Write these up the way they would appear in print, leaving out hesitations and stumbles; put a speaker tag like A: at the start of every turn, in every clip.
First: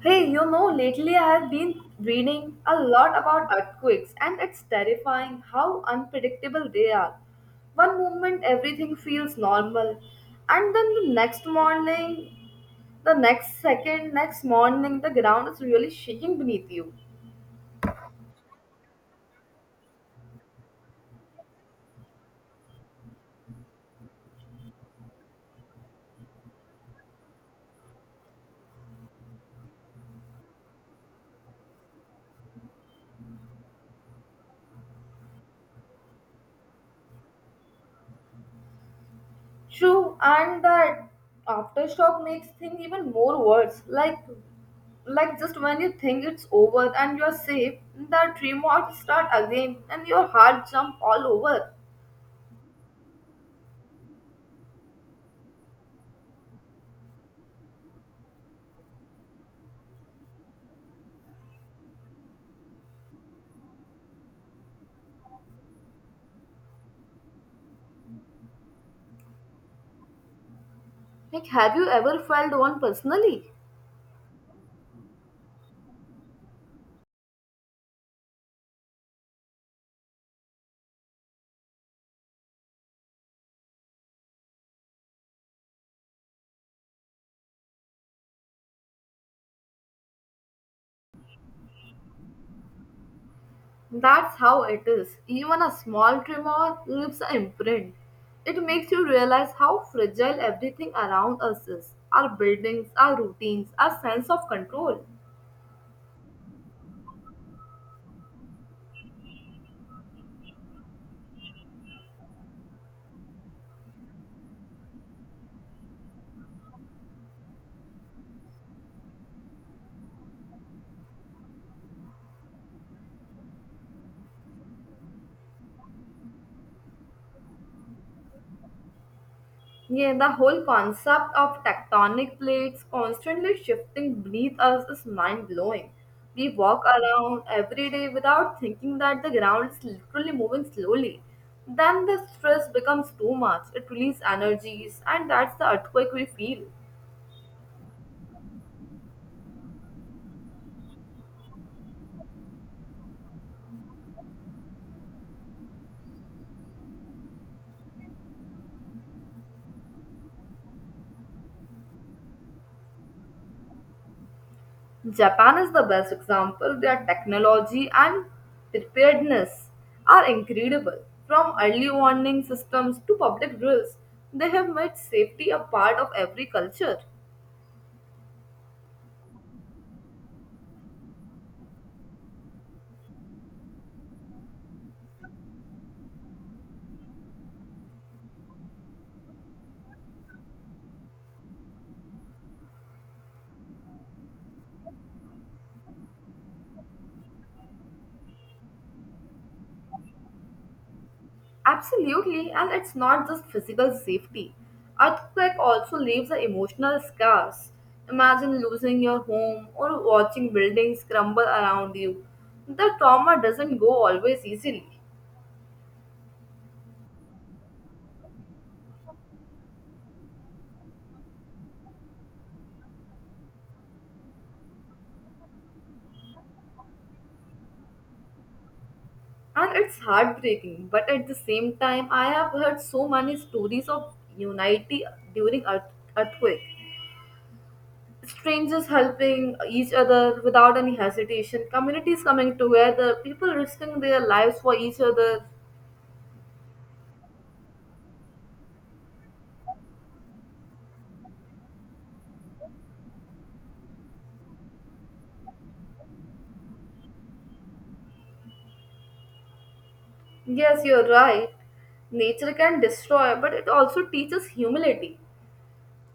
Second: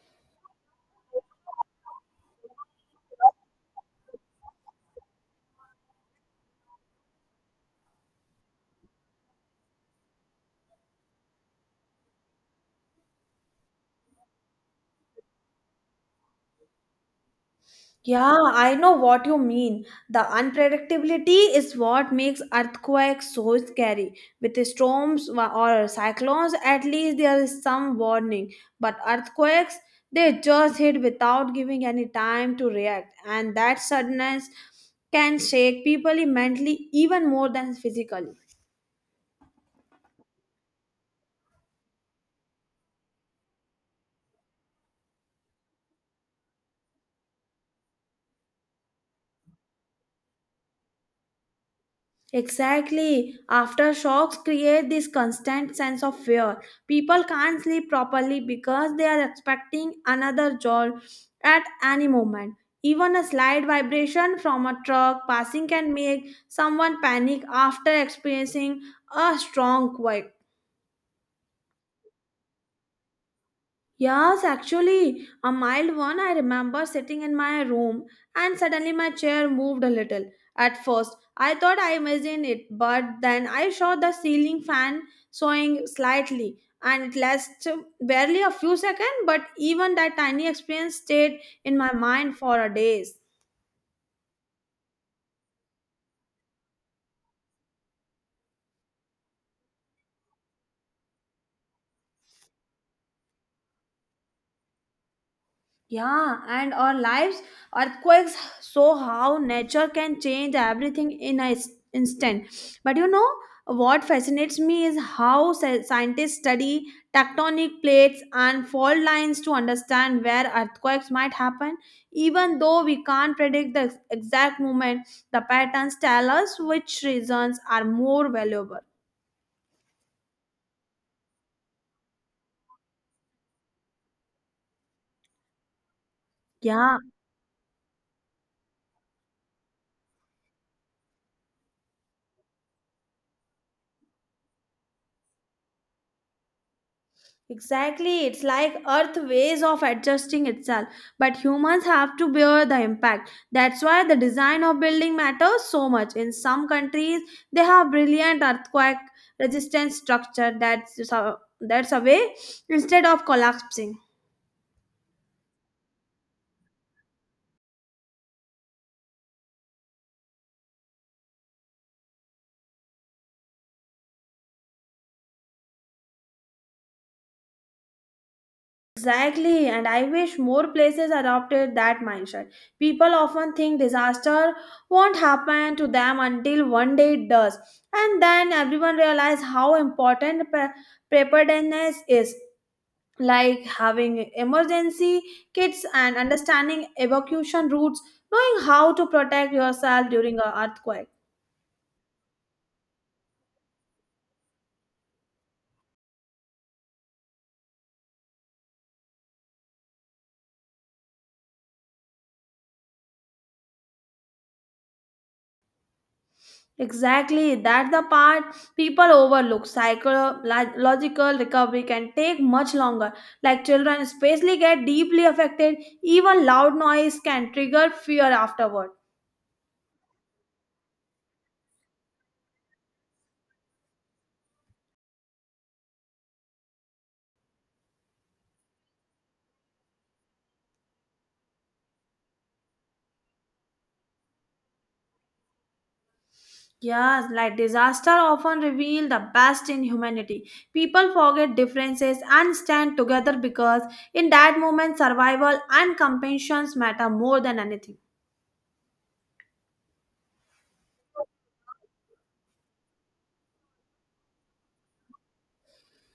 A: Hey, you know, lately I have been reading a lot about earthquakes, and it's terrifying how unpredictable they are. One moment everything feels normal, and then the next morning, the next second, next morning, the ground is really shaking beneath you.
B: Yeah, I know what you mean. The unpredictability is what makes earthquakes so scary. With storms or cyclones, at least there is some warning. But earthquakes, they just hit without giving any time to react, and that suddenness can shake people mentally even more than physically.
A: True, and that aftershock makes things even more worse. Like, just when you think it's over and you're safe, the tremors start again, and your heart jump all over.
B: Exactly. Aftershocks create this constant sense of fear. People can't sleep properly because they are expecting another jolt at any moment. Even a slight vibration from a truck passing can make someone panic after experiencing a strong quake.
A: Like, have you ever felt one personally?
B: Yes, actually, a mild one. I remember sitting in my room and suddenly my chair moved a little. At first, I thought I imagined it, but then I saw the ceiling fan swaying slightly, and it lasted barely a few seconds, but even that tiny experience stayed in my mind for a days.
A: That's how it is. Even a small tremor leaves an imprint. It makes you realize how fragile everything around us is our buildings, our routines, our sense of control.
B: Yeah, and our lives, earthquakes show how nature can change everything in an instant. But what fascinates me is how scientists study tectonic plates and fault lines to understand where earthquakes might happen. Even though we can't predict the exact moment, the patterns tell us which reasons are more valuable.
A: Yeah, the whole concept of tectonic plates constantly shifting beneath us is mind blowing. We walk
B: Yeah,
A: around every day without thinking that the ground is literally moving slowly. Then the stress becomes too much, it releases energies, and that's the earthquake we feel.
B: exactly, it's like Earth ways of adjusting itself, but humans have to bear the impact. That's why the design of building matters so much. In some countries, they have brilliant earthquake resistant structure that's away instead of collapsing.
A: Japan is the best example. Their technology and preparedness are incredible. From early warning systems to public drills, they have made safety a part of every culture.
B: Exactly, and I wish more places adopted that mindset. People often think disaster won't happen to them until one day it does, and then everyone realizes how important preparedness is, like having emergency kits and understanding evacuation routes, knowing how to protect yourself during an earthquake.
A: Absolutely, and it's not just physical safety. Earthquake also leaves a emotional scars. Imagine losing your home or watching buildings crumble around you. The trauma doesn't go always easily.
B: Exactly, that's the part people overlook. Psychological recovery can take much longer. Like children, especially, get deeply affected. Even loud noise can trigger fear afterward.
A: And it's heartbreaking, but at the same time, I have heard so many stories of unity during earthquake. Strangers helping each other without any hesitation, communities coming together, people risking their lives for each other.
B: Yes, like disaster often reveal the best in humanity. People forget differences and stand together because in that moment, survival and compassion matter more than anything.
A: Yes, you're right. Nature can destroy, but it also teaches humility,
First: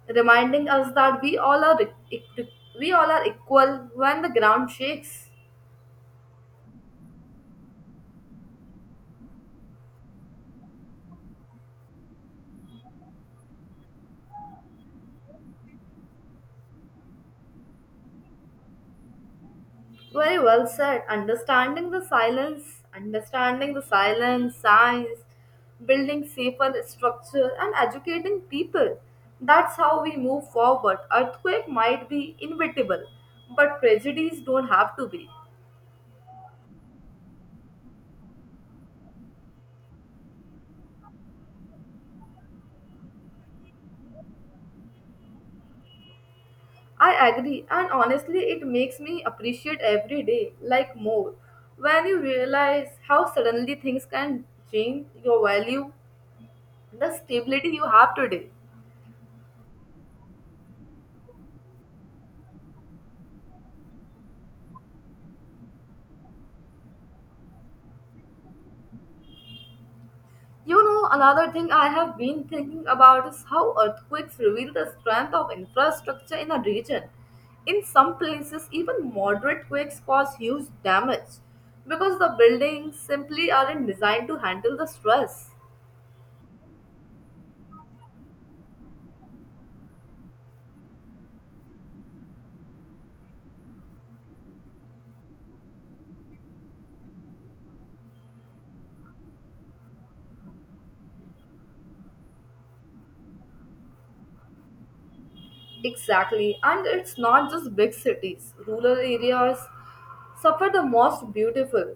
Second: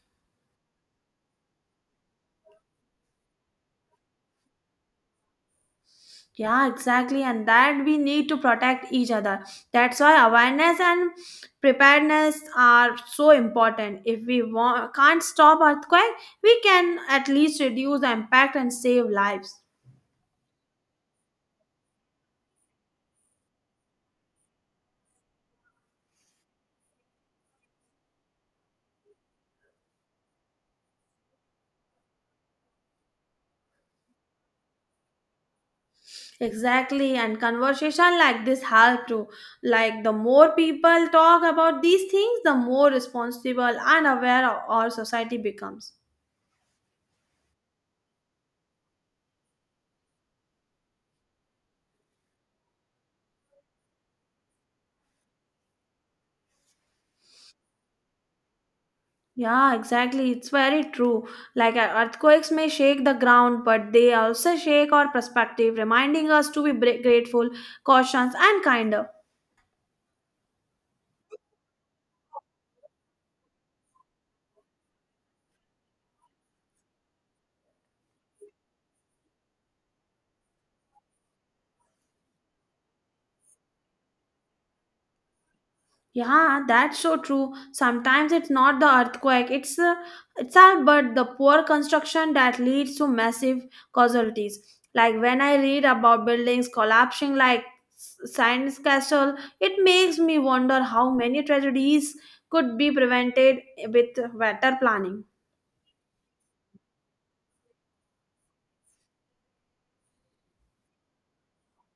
A: reminding us that e- e- we all are equal when the ground shakes.
B: Yeah, exactly. And that we need to protect each other. That's why awareness and preparedness are so important. If we want, can't stop earthquake, we can at least reduce the impact and save lives.
A: Very well said. Understanding the silence, science, building safer structure, and educating people. That's how we move forward. Earthquake might be inevitable, but tragedies don't have to be.
B: Exactly. And conversation like this help to, like, the more people talk about these things, the more responsible and aware our society becomes.
A: I agree, and honestly, it makes me appreciate every day like more when you realize how suddenly things can change your value, the stability you have today.
B: Yeah, exactly. It's very true. Like earthquakes may shake the ground, but they also shake our perspective, reminding us to be grateful, cautious, and kinder.
A: You know, another thing I have been thinking about is how earthquakes reveal the strength of infrastructure in a region. In some places, even moderate quakes cause huge damage because the buildings simply aren't designed to handle the stress.
B: Yeah, that's so true. Sometimes it's not the earthquake; it's all but the poor construction that leads to massive casualties. Like when I read about buildings collapsing, like Science Castle, it makes me wonder how many tragedies could be prevented with better planning.
A: Exactly, and it's not just big cities. Rural areas suffer the most beautiful.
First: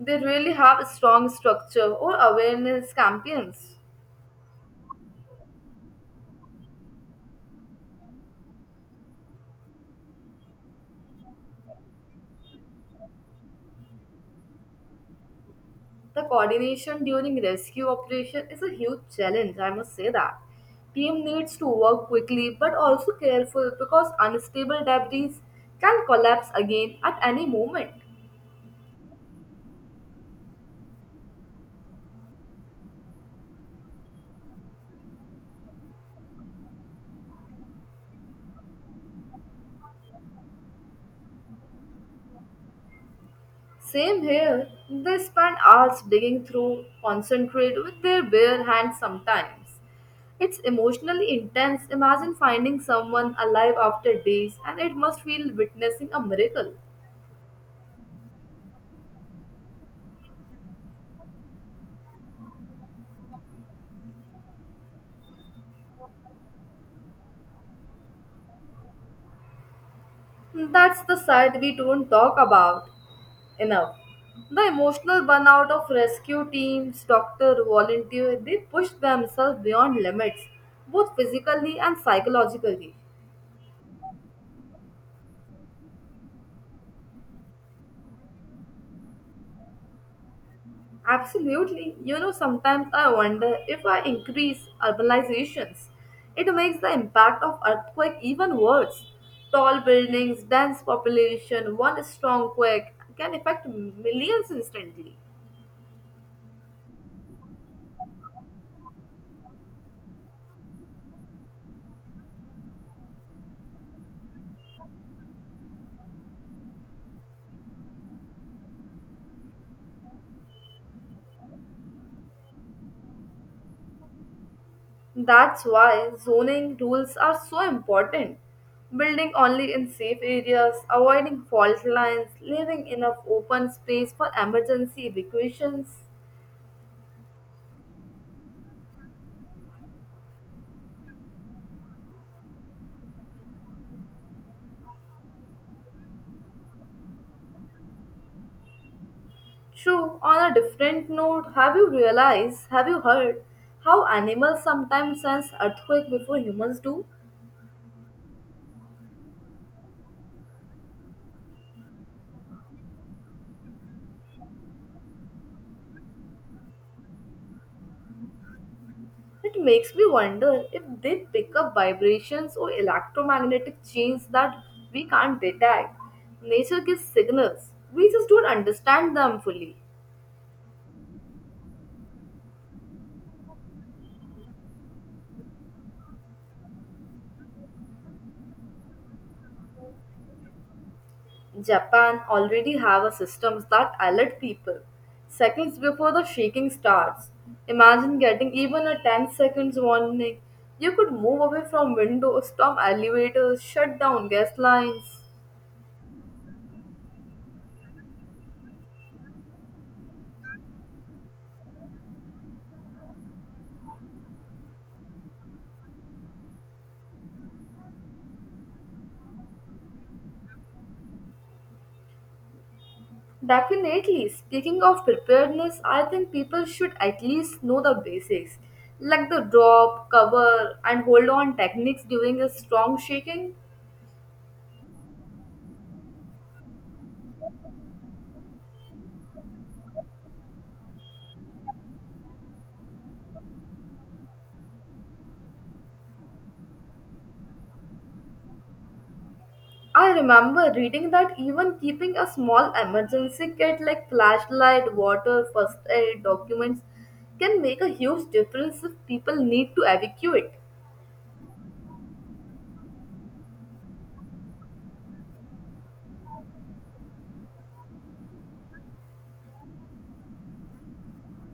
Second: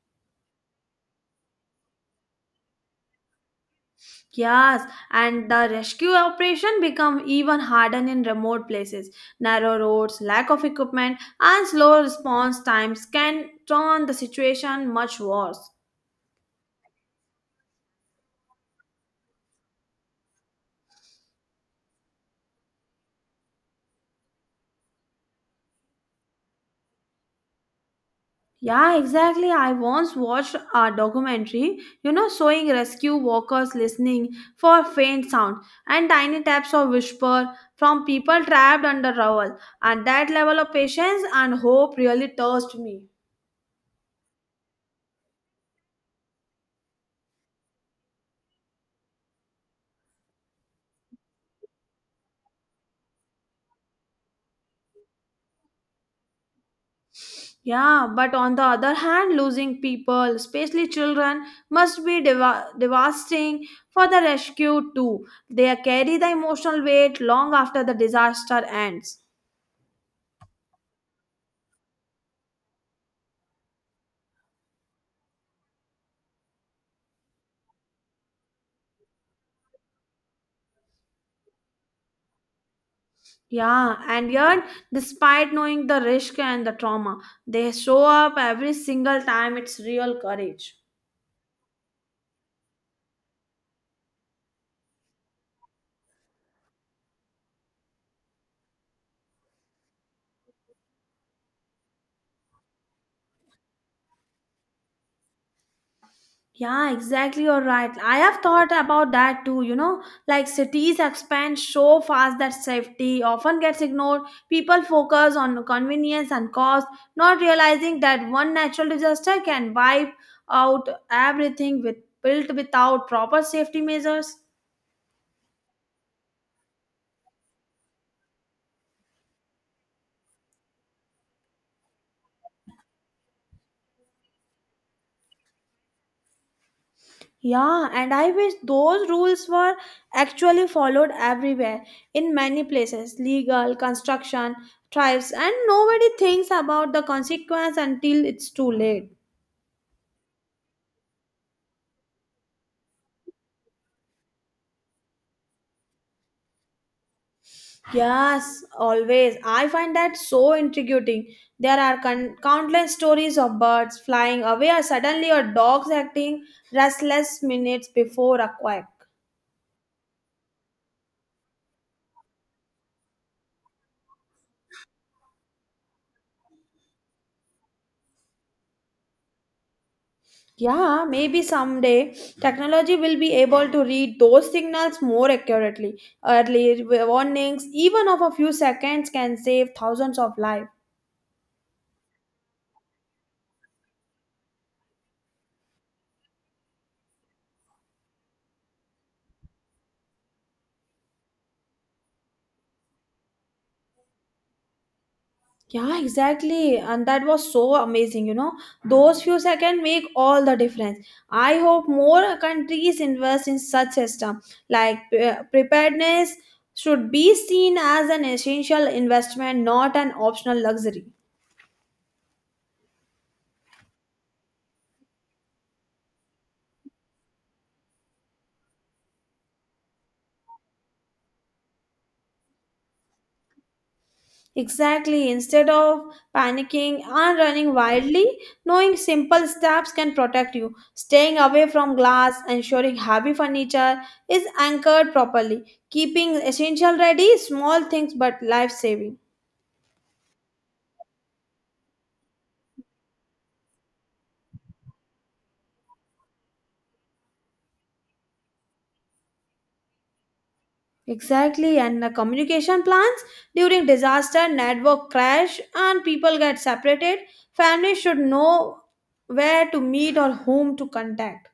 A: They really have strong structure or awareness campaigns.
B: Yes, and the rescue operation become even harder in remote places. Narrow roads, lack of equipment, and slow response times can turn the situation much worse.
A: The coordination during rescue operation is a huge challenge, I must say that. Team needs to work quickly but also careful because unstable debris can collapse again at any moment.
B: Yeah, exactly. I once watched a documentary, showing rescue workers listening for faint sound and tiny taps or whisper from people trapped under rubble. And that level of patience and hope really touched me.
A: Same here. They spend hours digging through concentrate with their bare hands sometimes. It's emotionally intense. Imagine finding someone alive after days, and it must feel witnessing a miracle.
B: Yeah, but on the other hand, losing people, especially children, must be devastating for the rescue too. They carry the emotional weight long after the disaster ends.
A: That's the side we don't talk about enough. The emotional burnout of rescue teams, doctor, volunteer, they push themselves beyond limits, both physically and psychologically.
B: Yeah, and yet, despite knowing the risk and the trauma, they show up every single time. It's real courage.
A: Absolutely. You know, sometimes I wonder if I increase urbanizations, it makes the impact of earthquake even worse. Tall buildings, dense population, one strong quake can affect millions instantly.
B: Yeah, exactly. You're right. I have thought about that too. Like cities expand so fast that safety often gets ignored. People focus on convenience and cost, not realizing that one natural disaster can wipe out everything with built without proper safety measures.
A: That's why zoning rules are so important. Building only in safe areas, avoiding fault lines, leaving enough open space for emergency evacuations.
B: Yeah, and I wish those rules were actually followed everywhere in many places legal, construction, tribes, and nobody thinks about the consequence until it's too late.
A: True, on a different note, have you heard how animals sometimes sense earthquake before humans do?
B: Yes, always. I find that so intriguing. There are countless stories of birds flying away or suddenly or dogs acting restless minutes before a quack.
A: It makes me wonder if they pick up vibrations or electromagnetic chains that we can't detect. Nature gives signals, we just don't understand them fully.
B: Yeah, maybe someday technology will be able to read those signals more accurately. Early warnings, even of a few seconds, can save thousands of lives.
A: Japan already have a system that alert people seconds before the shaking starts. Imagine getting even a 10 seconds warning. You could move away from windows, stop elevators, shut down gas lines.
B: Yeah, exactly. And that was so amazing. Those few seconds make all the difference. I hope more countries invest in such system. Like preparedness should be seen as an essential investment, not an optional luxury.
A: Definitely, speaking of preparedness, I think people should at least know the basics like the drop, cover, and hold on techniques during a strong shaking.
B: Exactly. Instead of panicking and running wildly, knowing simple steps can protect you. Staying away from glass, ensuring heavy furniture is anchored properly, keeping essential ready, small things but life saving.
A: I remember reading that even keeping a small emergency kit like flashlight, water, first aid, documents can make a huge difference if people need to evacuate.
B: Exactly, and the communication plans during disaster, network crash, and people get separated. Families should know where to meet or whom to contact.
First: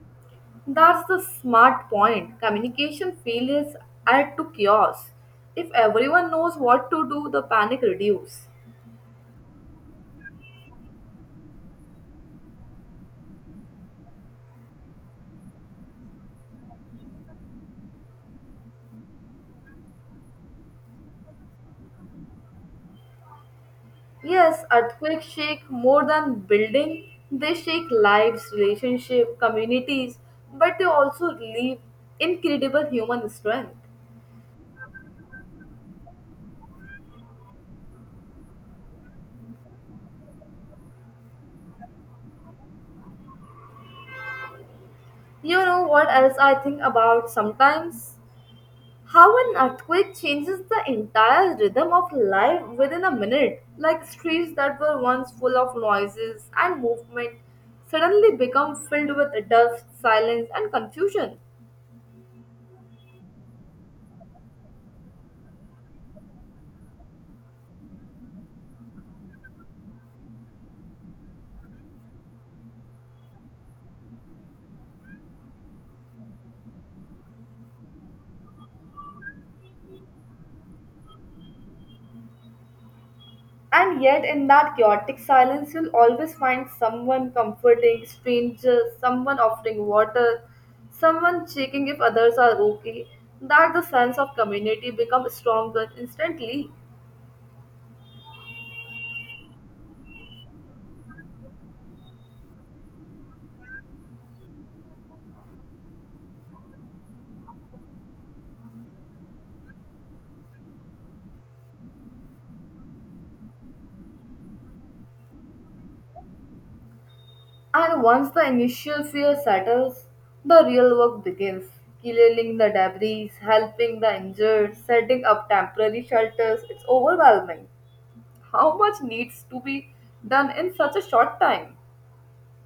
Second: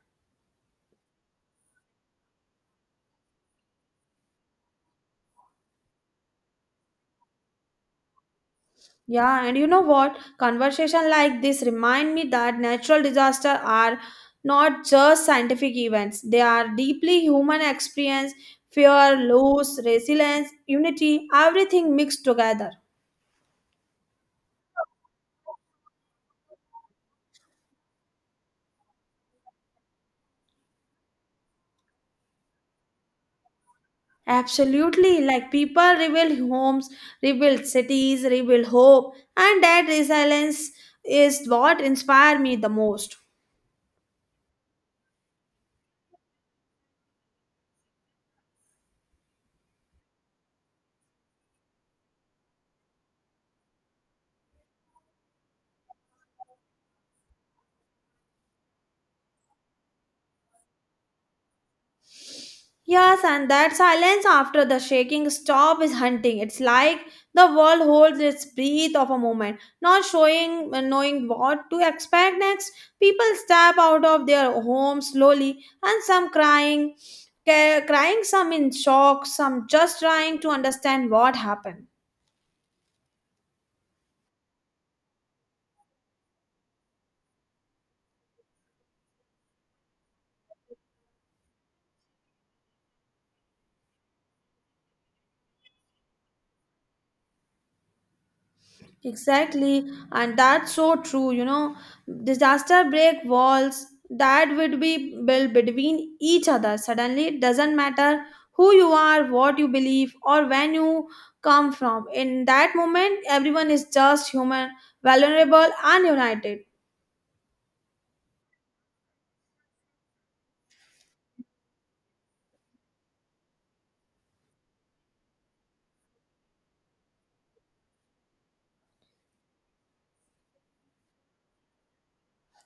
A: That's the smart point. Communication failures add to chaos. If everyone knows what to do, the panic reduces.
B: Yeah, and you know what? Conversation like this remind me that natural disaster are not just scientific events. They are deeply human experience, fear, loss, resilience, unity, everything mixed together.
A: Yes, earthquakes shake more than building. They shake lives, relationships, communities, but they also relieve incredible human strength.
B: Absolutely, like people rebuild homes, rebuild cities, rebuild hope, and that resilience is what inspired me the most.
A: You know what else I think about sometimes? How an earthquake changes the entire rhythm of life within a minute. Like streets that were once full of noises and movement suddenly become filled with dust, silence, and confusion.
B: Yes, and that silence after the shaking stop is hunting. It's like the world holds its breath of a moment, not showing knowing what to expect next. People step out of their homes slowly, and some crying, crying, some in shock, some just trying to understand what happened.
A: And yet, in that chaotic silence, you'll always find someone comforting strangers, someone offering water, someone checking if others are okay. That the sense of community becomes stronger instantly.
B: Exactly, and that's so true. Disaster break walls that would be built between each other. Suddenly, it doesn't matter who you are, what you believe, or when you come from. In that moment, everyone is just human, vulnerable, and united.
A: And once the initial fear settles, the real work begins. Clearing the debris, helping the injured, setting up temporary shelters. It's overwhelming. How much needs to be done in such a short time?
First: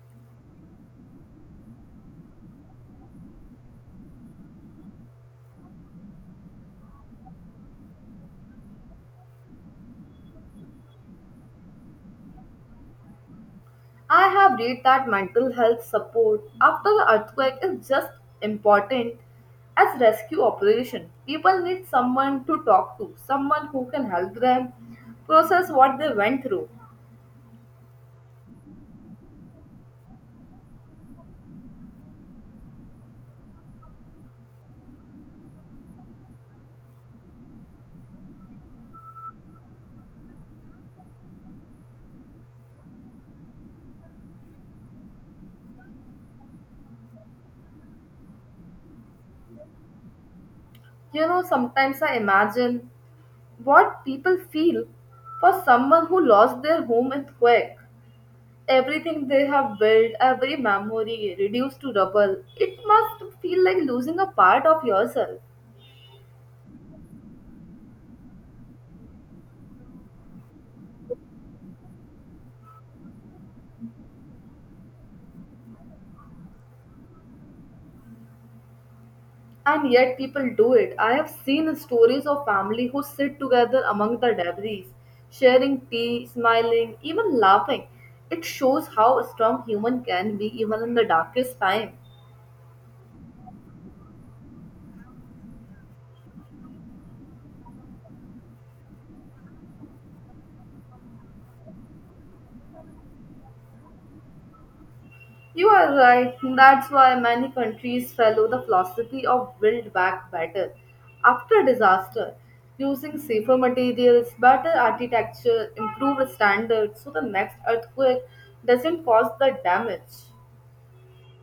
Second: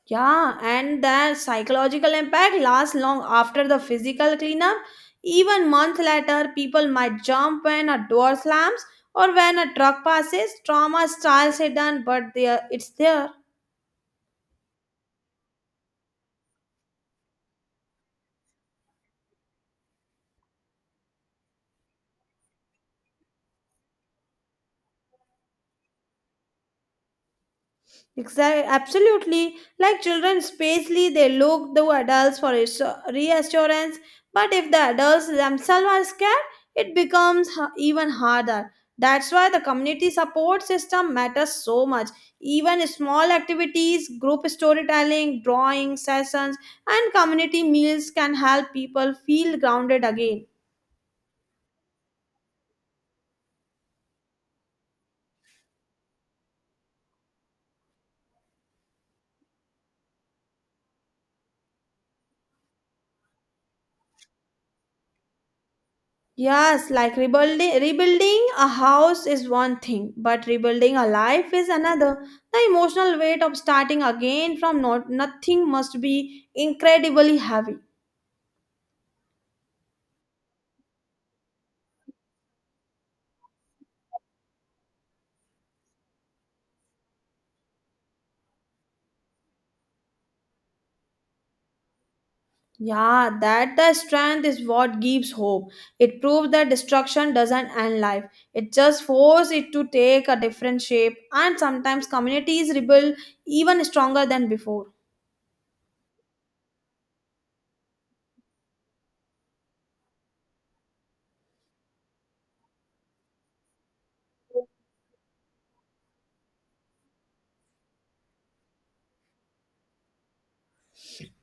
B: Yeah, and the psychological impact lasts long after the physical cleanup. Even month later, people might jump when a door slams or when a truck passes. Trauma styles hidden, but there it's there.
A: I have read that mental health support after the earthquake is just important as rescue operation. People need someone to talk to, someone who can help them process what they went through.
B: Exactly, absolutely. Like children, spacely they look to adults for reassurance. But if the adults themselves are scared, it becomes even harder. That's why the community support system matters so much. Even small activities, group storytelling, drawing sessions, and community meals can help people feel grounded again.
A: You know, sometimes I imagine what people feel for someone who lost their home in quake everything they have built every memory reduced to rubble it must feel like losing a part of yourself
B: Yes, like rebuilding a house is one thing, but rebuilding a life is another. The emotional weight of starting again from not nothing must be incredibly heavy.
A: and yet people do it I have seen stories of family who sit together among the debris sharing tea smiling even laughing it shows how strong human can be even in the darkest time.
B: Yeah, that the strength is what gives hope. It proves that destruction doesn't end life. It just forces it to take a different shape, and sometimes communities rebuild even stronger than before.
A: You are right. That's why many countries follow the philosophy of build back better after disaster, using safer materials, better architecture, improved standards so the next earthquake doesn't cause the damage.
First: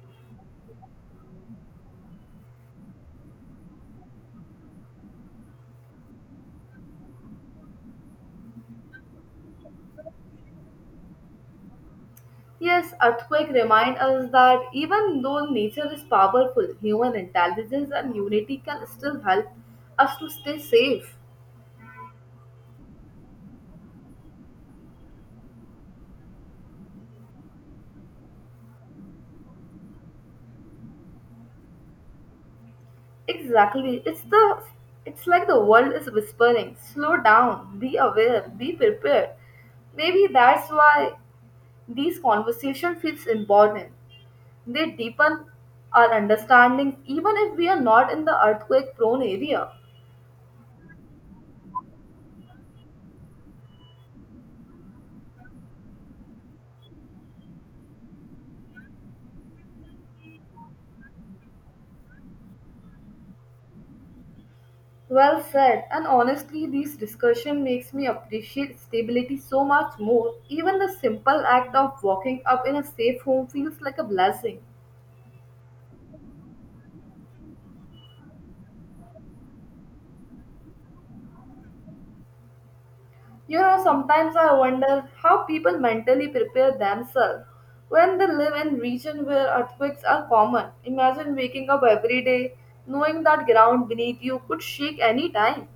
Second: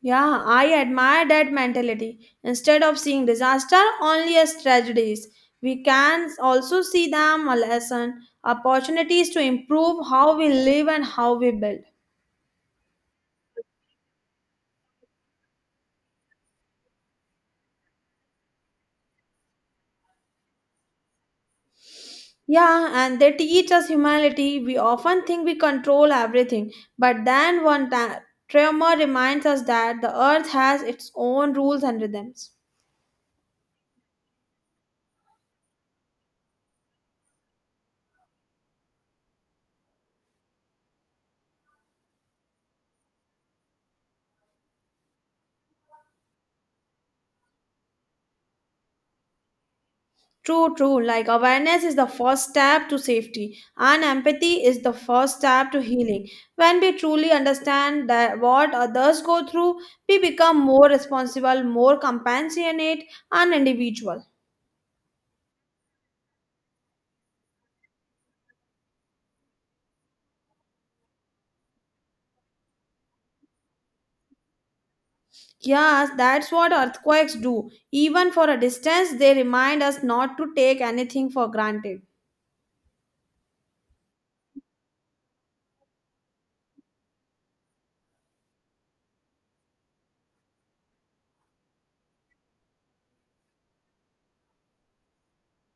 B: Yeah, I admire that mentality. Instead of seeing disaster only as tragedies, we can also see them a lesson, opportunities to improve how we live and how we build.
A: Yes, earthquake remind us that even though nature is powerful, human intelligence and unity can still help us to stay safe.
B: Yeah, and they teach us humility. We often think we control everything, but then one tremor reminds us that the earth has its own rules and rhythms.
A: Exactly. It's like the world is whispering, slow down, be aware, be prepared. Maybe that's why these conversation feels important. They deepen our understanding even if we are not in the earthquake prone area.
B: True, true. Like awareness is the first step to safety, and empathy is the first step to healing. When we truly understand that what others go through, we become more responsible, more compassionate, and individual.
A: Well said. And honestly, these discussion makes me appreciate stability so much more. Even the simple act of walking up in a safe home feels like a blessing.
B: Yes, that's what earthquakes do. Even for a distance, they remind us not to take anything for granted.
A: You know, sometimes I wonder how people mentally prepare themselves when they live in regions where earthquakes are common. Imagine waking up every day knowing that ground beneath you could shake any time.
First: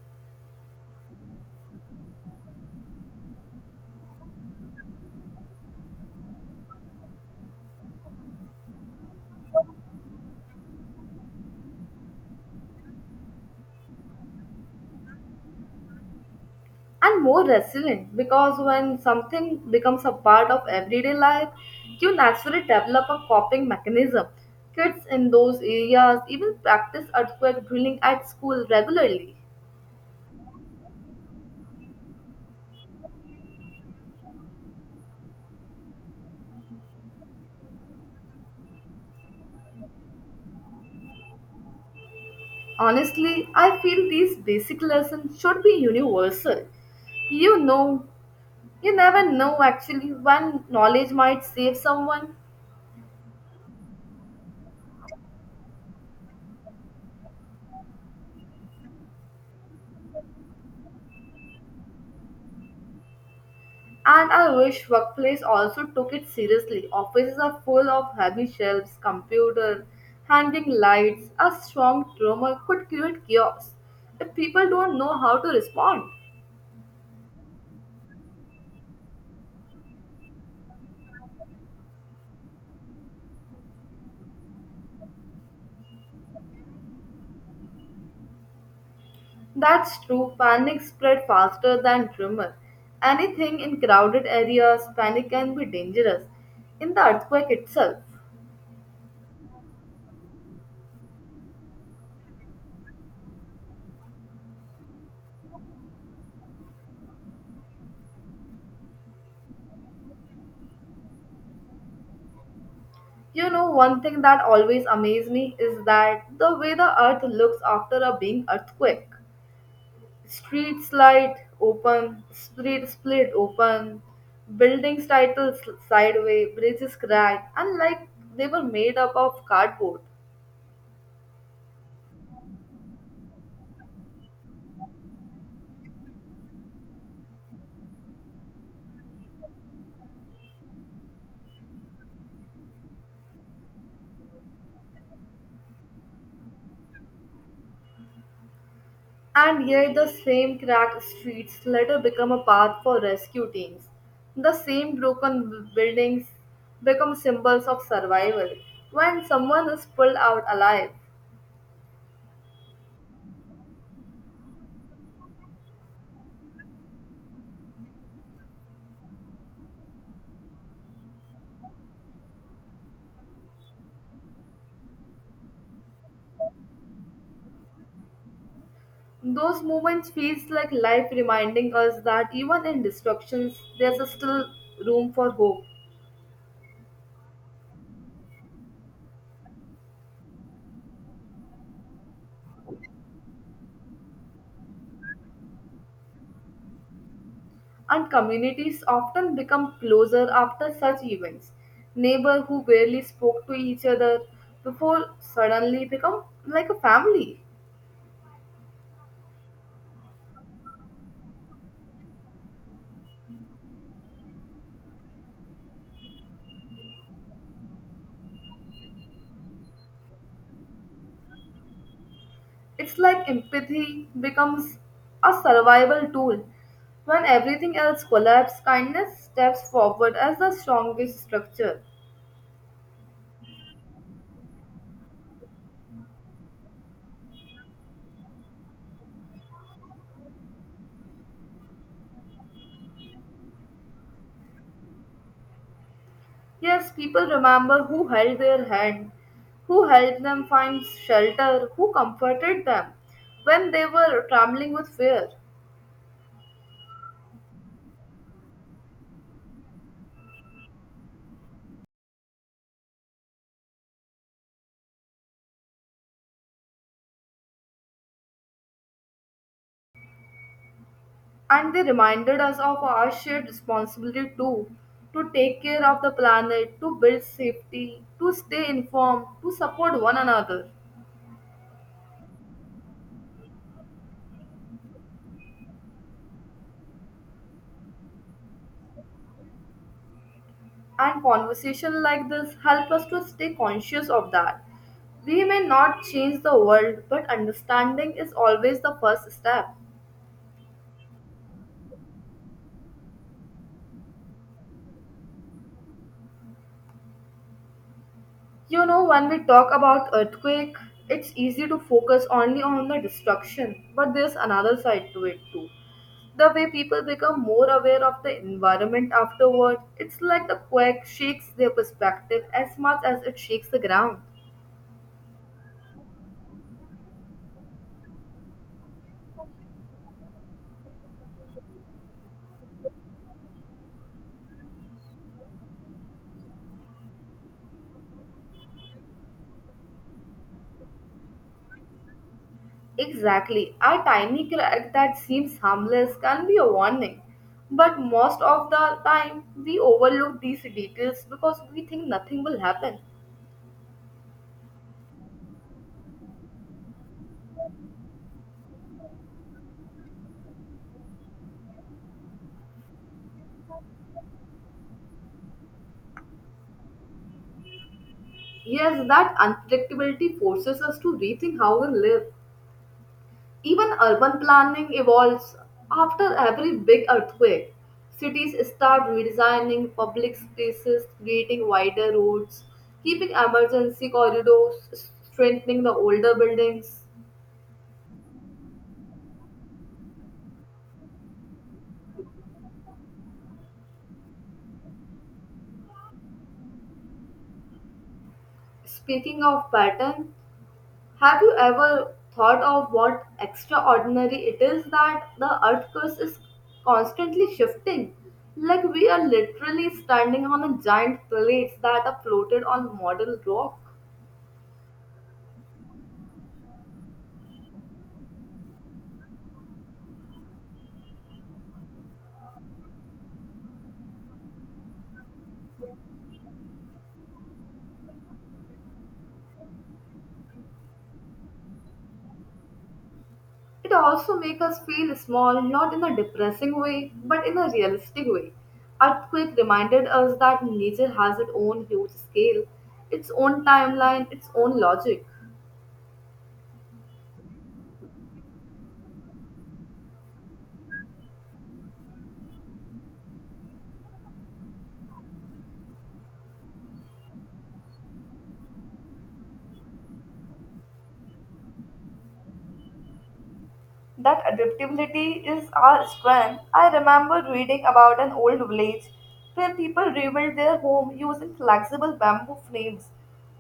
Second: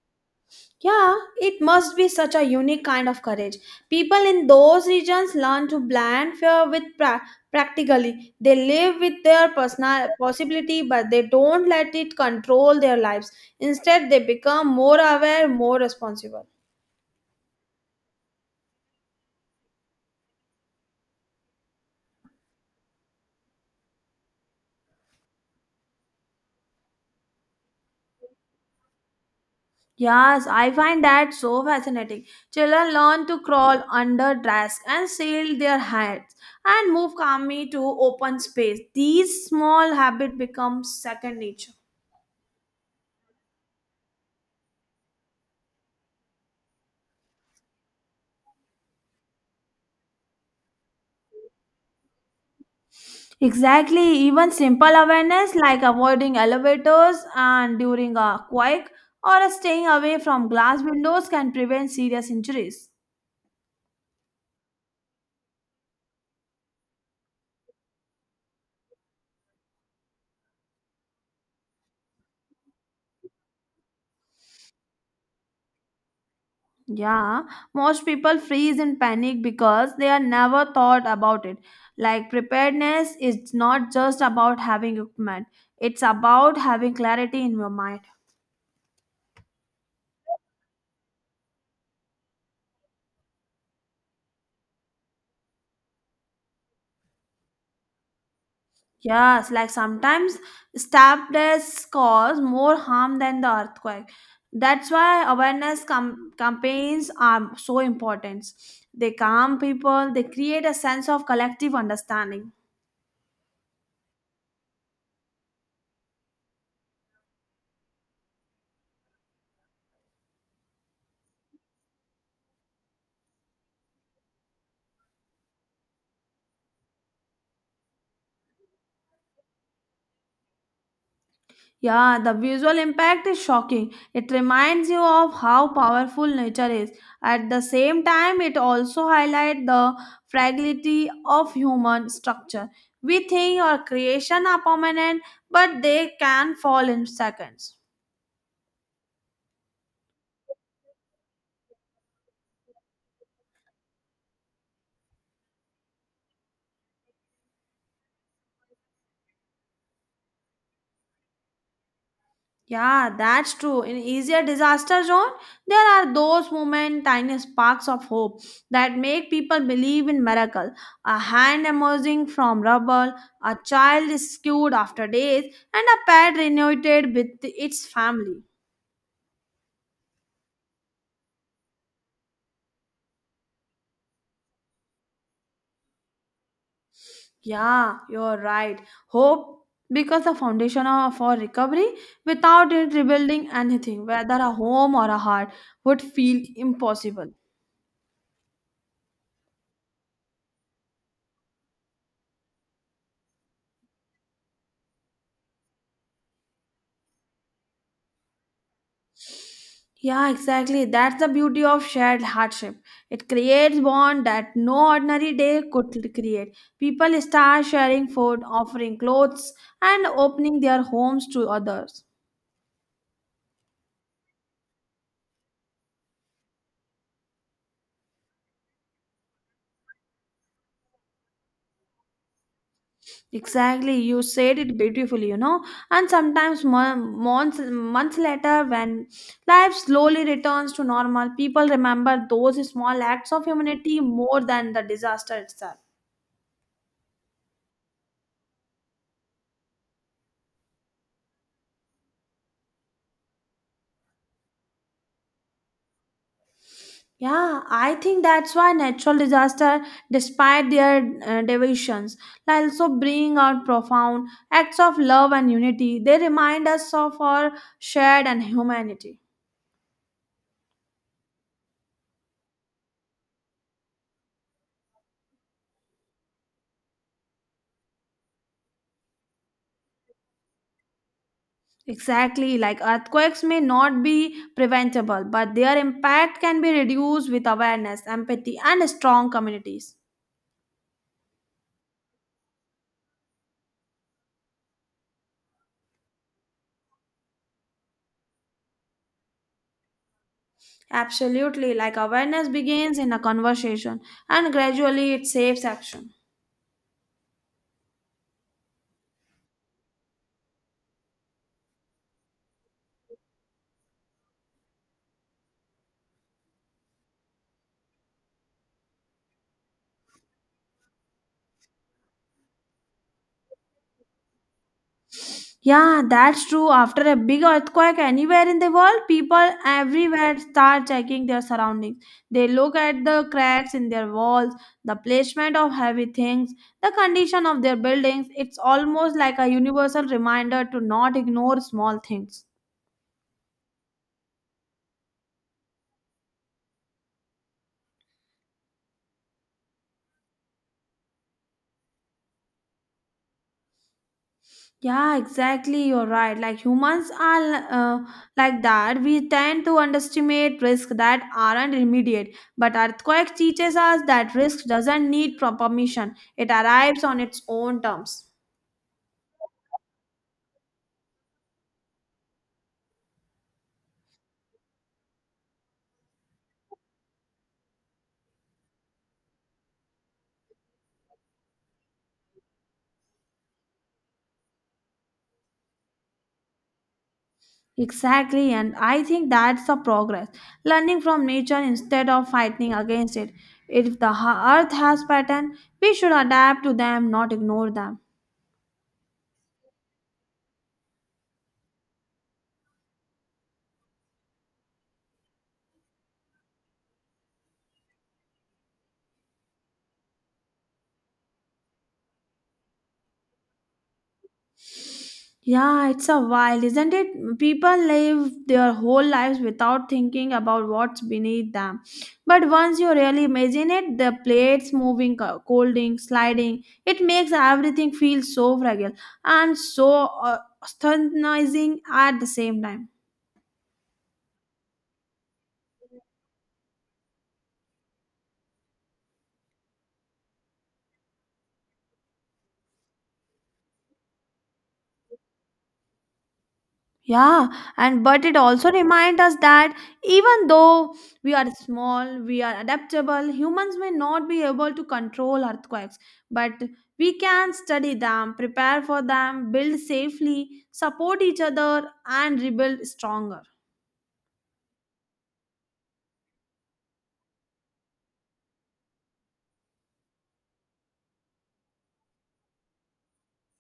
B: Yeah, it must be such a unique kind of courage. People in those regions learn to blend fear with practically. They live with their personal possibility, but they don't let it control their lives. Instead, they become more aware, more responsible.
A: And more resilient because when something becomes a part of everyday life, you naturally develop a coping mechanism. Kids in those areas even practice earthquake drilling at school regularly.
B: Yes, I find that so fascinating. Children learn to crawl under desks and shield their hands and move calmly to open space. These small habits become second nature.
A: Honestly, I feel these basic lessons should be universal. You know, you never know actually when knowledge might save someone.
B: Exactly, even simple awareness like avoiding elevators and during a quake or staying away from glass windows can prevent serious injuries.
A: And I wish workplace also took it seriously. Offices are full of heavy shelves, computer, hanging lights. A strong tremor could create chaos if people don't know how to respond.
B: Yeah, most people freeze in panic because they are never thought about it. Like preparedness is not just about having equipment, it's about having clarity in your mind.
A: That's true, panic spread faster than tremor. Anything in crowded areas, panic can be dangerous. In the earthquake itself,
B: Yes, like sometimes stabbed deaths cause more harm than the earthquake. That's why awareness campaigns are so important. They calm people, they create a sense of collective understanding.
A: you know, one thing that always amazed me is that the way the earth looks after a being earthquake. Street split open, buildings title sideways, bridges cracked, and like they were made up of cardboard.
B: Yeah, the visual impact is shocking. It reminds you of how powerful nature is. At the same time, it also highlights the fragility of human structure. We think our creation are permanent, but they can fall in seconds.
A: And yet, the same cracked streets later become a path for rescue teams. The same buildings become symbols of survival. When someone is pulled out alive,
B: Yeah, that's true. In easier disaster zone, there are those moments, tiny sparks of hope that make people believe in miracle. A hand emerging from rubble, a child rescued after days, and a pet reunited with its family.
A: those moments feels like life reminding us that even in destructions, there's still room for hope.
B: Yeah, you're right. Hope because the foundation of, for recovery. Without it, rebuilding anything, whether a home or a heart, would feel impossible.
A: And communities often become closer after such events. Neighbor who barely spoke to each other before suddenly become like a family.
B: Yeah, exactly. That's the beauty of shared hardship. It creates bond that no ordinary day could create. People start sharing food, offering clothes, and opening their homes to others.
A: It's like empathy becomes a survival tool. When everything else collapses, kindness steps forward as the strongest structure.
B: Exactly, you said it beautifully. And sometimes months later, when life slowly returns to normal, people remember those small acts of humanity more than the disaster itself.
A: Yes, people remember who held their hand, who helped them find shelter, who comforted them when they were trembling with fear.
B: Yeah, I think that's why natural disaster, despite their deviations, like also bring out profound acts of love and unity. They remind us of our shared and humanity.
A: And they reminded us of our shared responsibility too to take care of the planet, to build safety, to stay informed, to support one another.
B: Exactly, like earthquakes may not be preventable, but their impact can be reduced with awareness, empathy, and strong communities.
A: And conversation like this help us to stay conscious of that. We may not change the world, but understanding is always the first step.
B: Absolutely, like awareness begins in a conversation and gradually it saves action.
A: You know, when we talk about earthquake, it's easy to focus only on the destruction, but there's another side to it too. The way people become more aware of the environment afterward, it's like the quake shakes their perspective as much as it shakes the ground.
B: Yeah, that's true. After a big earthquake anywhere in the world, people everywhere start checking their surroundings. They look at the cracks in their walls, the placement of heavy things, the condition of their buildings. It's almost like a universal reminder to not ignore small things.
A: Exactly. A tiny crack that seems harmless can be a warning. But most of the time, we overlook these details because we think nothing will happen.
B: Yeah, exactly. You're right. Like humans are uh, like that. We tend to underestimate risks that aren't immediate. But earthquake teaches us that risk doesn't need permission. It arrives on its own terms.
A: Yes, that unpredictability forces us to rethink how we live. Even urban planning evolves. After every big earthquake, cities start redesigning public spaces, creating wider roads, keeping emergency corridors, strengthening the older buildings.
B: Exactly, and I think that's the progress. Learning from nature instead of fighting against it. If the earth has pattern, we should adapt to them, not ignore them.
A: Speaking of pattern, have you ever thought of what extraordinary it is that the earth crust is constantly shifting? Like we are literally standing on a giant plates that are floated on model rock.
B: Yeah, it's a while, isn't it? People live their whole lives without thinking about what's beneath them. But once you really imagine it, the plates moving, colding, sliding, it makes everything feel so fragile and so uh, astonising at the same time.
A: It also makes us feel small, not in a depressing way, but in a realistic way. Earthquake reminded us that nature has its own huge scale, its own timeline, its own logic.
B: Yeah, and but it also reminds us that even though we are small, we are adaptable, humans may not be able to control earthquakes, but we can study them, prepare for them, build safely, support each other, and rebuild stronger.
A: That adaptability is our strength. I remember reading about an old village where people rebuilt their home using flexible bamboo frames.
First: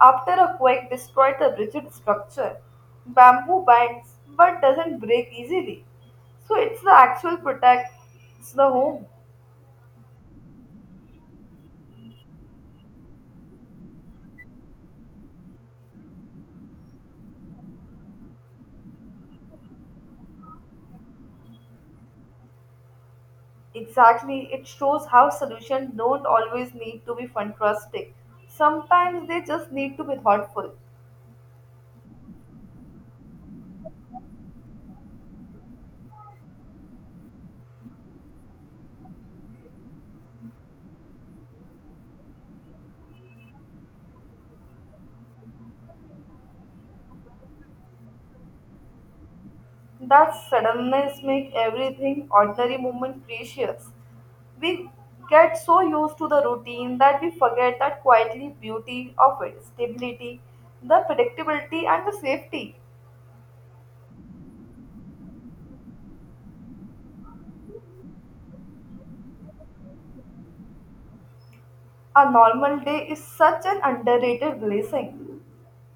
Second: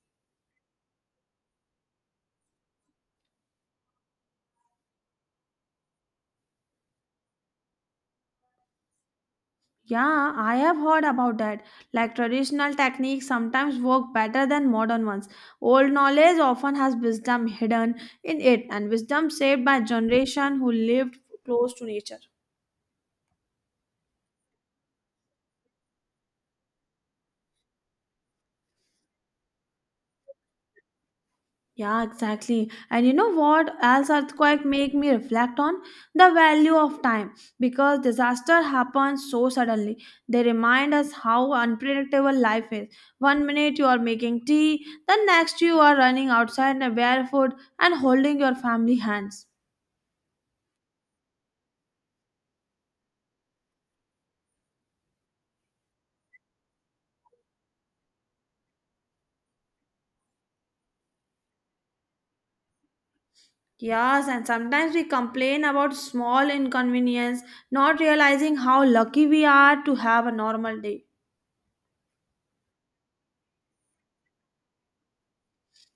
A: After a quake destroyed the rigid structure. Bamboo bends but doesn't break easily. So it's the actual protects the home.
B: Yeah, I have heard about that. Like traditional techniques sometimes work better than modern ones. Old knowledge often has wisdom hidden in it, and wisdom saved by generation who lived close to nature.
A: Exactly. It shows how solutions don't always need to be fantastic. Sometimes they just need to be thoughtful.
B: Yeah, exactly. And you know what else earthquake make me reflect on? The value of time. Because disaster happens so suddenly. They remind us how unpredictable life is. One minute you are making tea, the next you are running outside barefoot and holding your family hands.
A: That suddenness makes everything ordinary moment precious. We get so used to the routine that we forget that quietly beauty of it, stability, the predictability and the safety.
B: Yes, and sometimes we complain about small inconvenience, not realizing how lucky we are to have a normal day.
A: A normal day is such an underrated blessing.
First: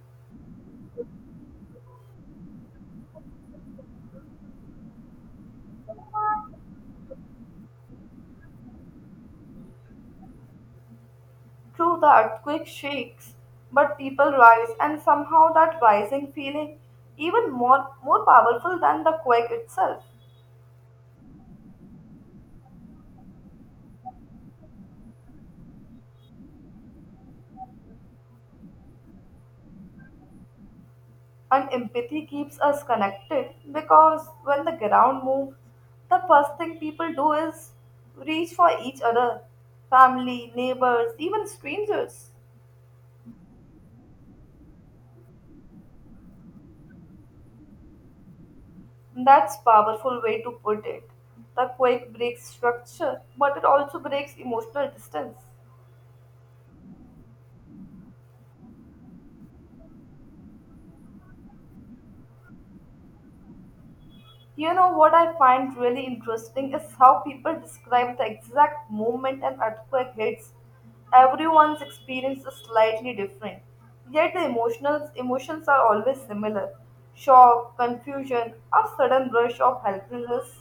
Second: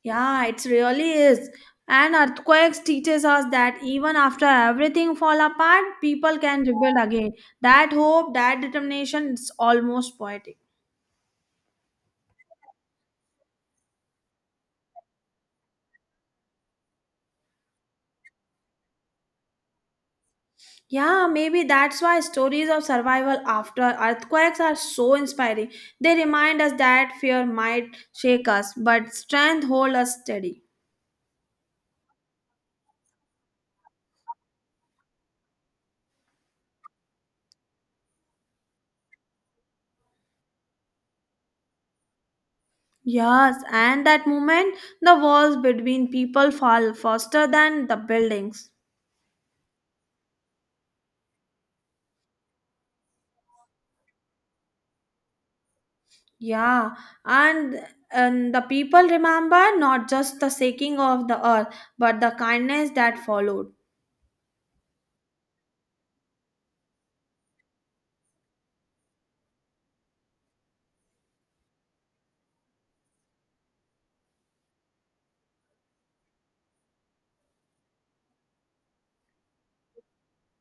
B: Yeah, it really is. And earthquakes teaches us that even after everything fall apart, people can rebuild again. That hope, that determination, it's almost poetic.
A: True, the earthquake shakes, but people rise, and somehow that rising feeling even more powerful than the quake itself.
B: Yeah, maybe that's why stories of survival after earthquakes are so inspiring. They remind us that fear might shake us, but strength hold us steady.
A: And empathy keeps us connected because when the ground moves, the first thing people do is reach for each other family, neighbors, even strangers.
B: Yes, and that moment, the walls between people fall faster than the buildings.
A: That's powerful way to put it. The quake breaks structure, but it also breaks emotional distance.
B: Yeah, and the people remember not just the shaking of the earth, but the kindness that followed.
A: You know what I find really interesting is how people describe the exact moment an earthquake hits. Everyone's experience is slightly different, yet the emotional emotions are always similar: shock, confusion, a sudden rush of helplessness.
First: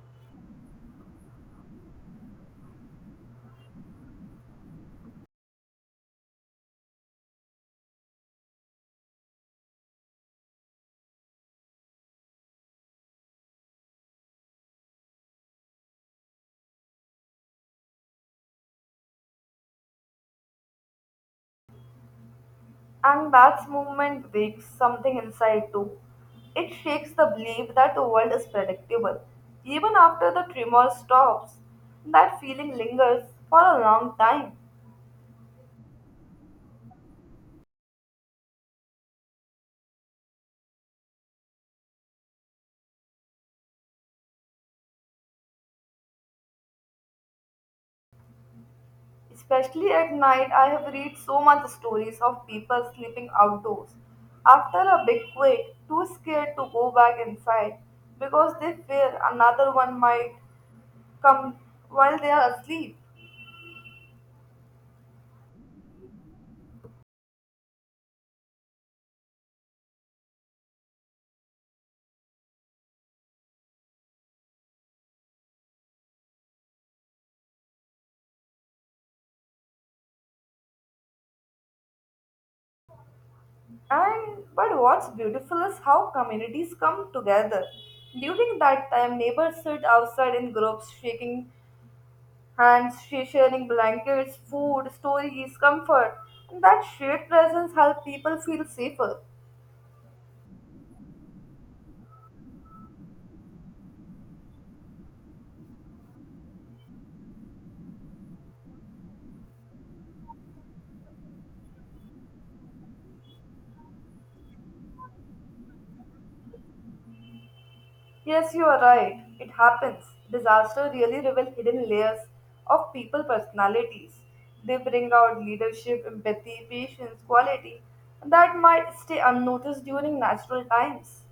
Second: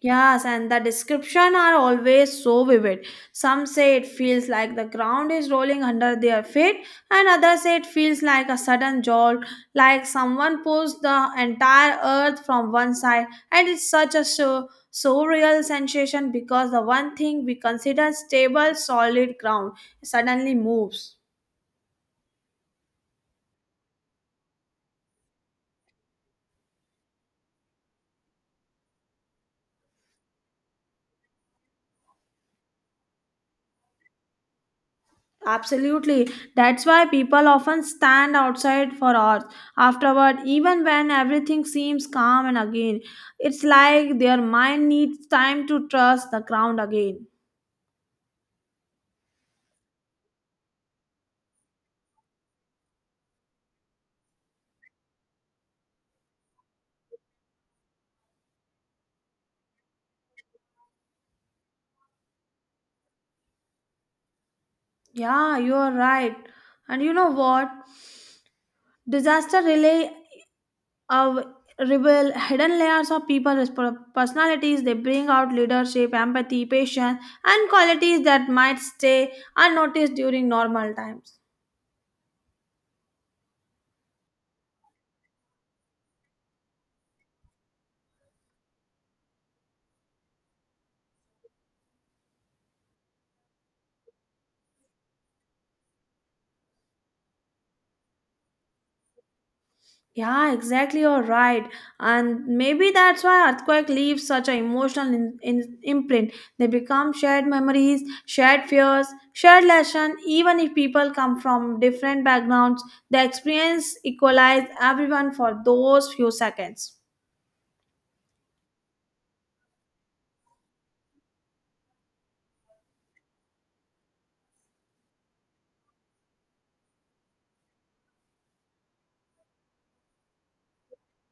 B: Yes, and the description are always so vivid. Some say it feels like the ground is rolling under their feet, and others say it feels like a sudden jolt, like someone pushed the entire earth from one side. And it's such a so surreal sensation because the one thing we consider stable, solid ground suddenly moves.
A: And that movement breaks something inside too. It shakes the belief that the world is predictable. Even after the tremor stops, that feeling lingers for a long time.
B: Absolutely. That's why people often stand outside for hours afterward, even when everything seems calm and again. It's like their mind needs time to trust the ground again.
A: Especially at night, I have read so much stories of people sleeping outdoors after a big quake, too scared to go back inside because they fear another one might come while they are asleep.
B: Yeah, you're right. And you know what? Disaster relay of reveal hidden layers of personalities. They bring out leadership, empathy, patience, and qualities that might stay unnoticed during normal times.
A: And but what's beautiful is how communities come together. During that time, neighbors sit outside in groups, sharing blankets, food, stories, comfort. And that shared presence helps people feel safer.
B: Yeah, exactly. You're right. And maybe that's why earthquake leaves such an emotional imprint. They become shared memories, shared fears, shared lesson. Even if people come from different backgrounds, the experience equalizes everyone for those few seconds.
A: Yes, you are right. It happens. Disaster really reveal hidden layers of people personalities. They bring out leadership, empathy, patience, quality that might stay unnoticed during natural times.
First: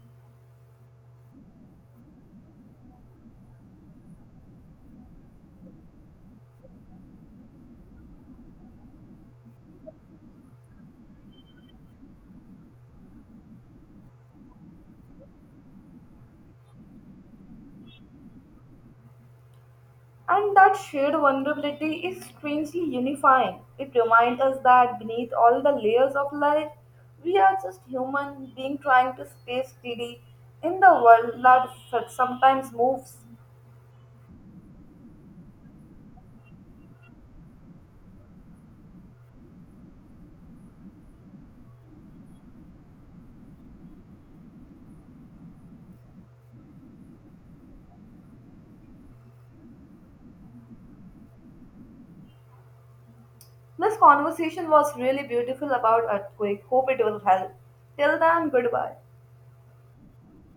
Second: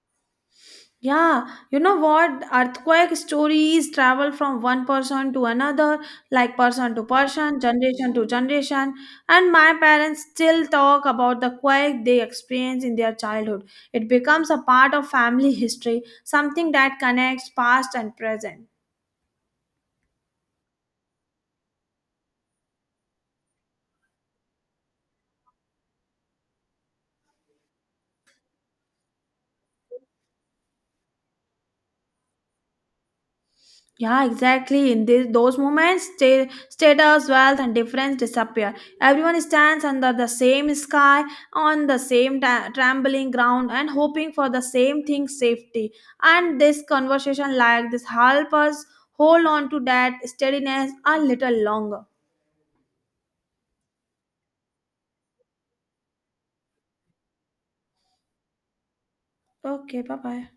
B: Yeah, you know what? Earthquake stories travel from one person to another, like person to person, generation to generation. And my parents still talk about the quake they experienced in their childhood. It becomes a part of family history, something that connects past and present.
A: And that shared vulnerability is strangely unifying. It reminds us that beneath all the layers of life, we are just human beings trying to stay steady in the world that sometimes moves.
B: Yeah, exactly. In this, those moments, status, wealth, and difference disappear. Everyone stands under the same sky, on the same trembling ground, and hoping for the same thing safety. And this conversation, like this, help us hold on to that steadiness a little longer.
A: This conversation was really beautiful about earthquake. Hope it will help. Till then, goodbye.
B: Okay, bye bye.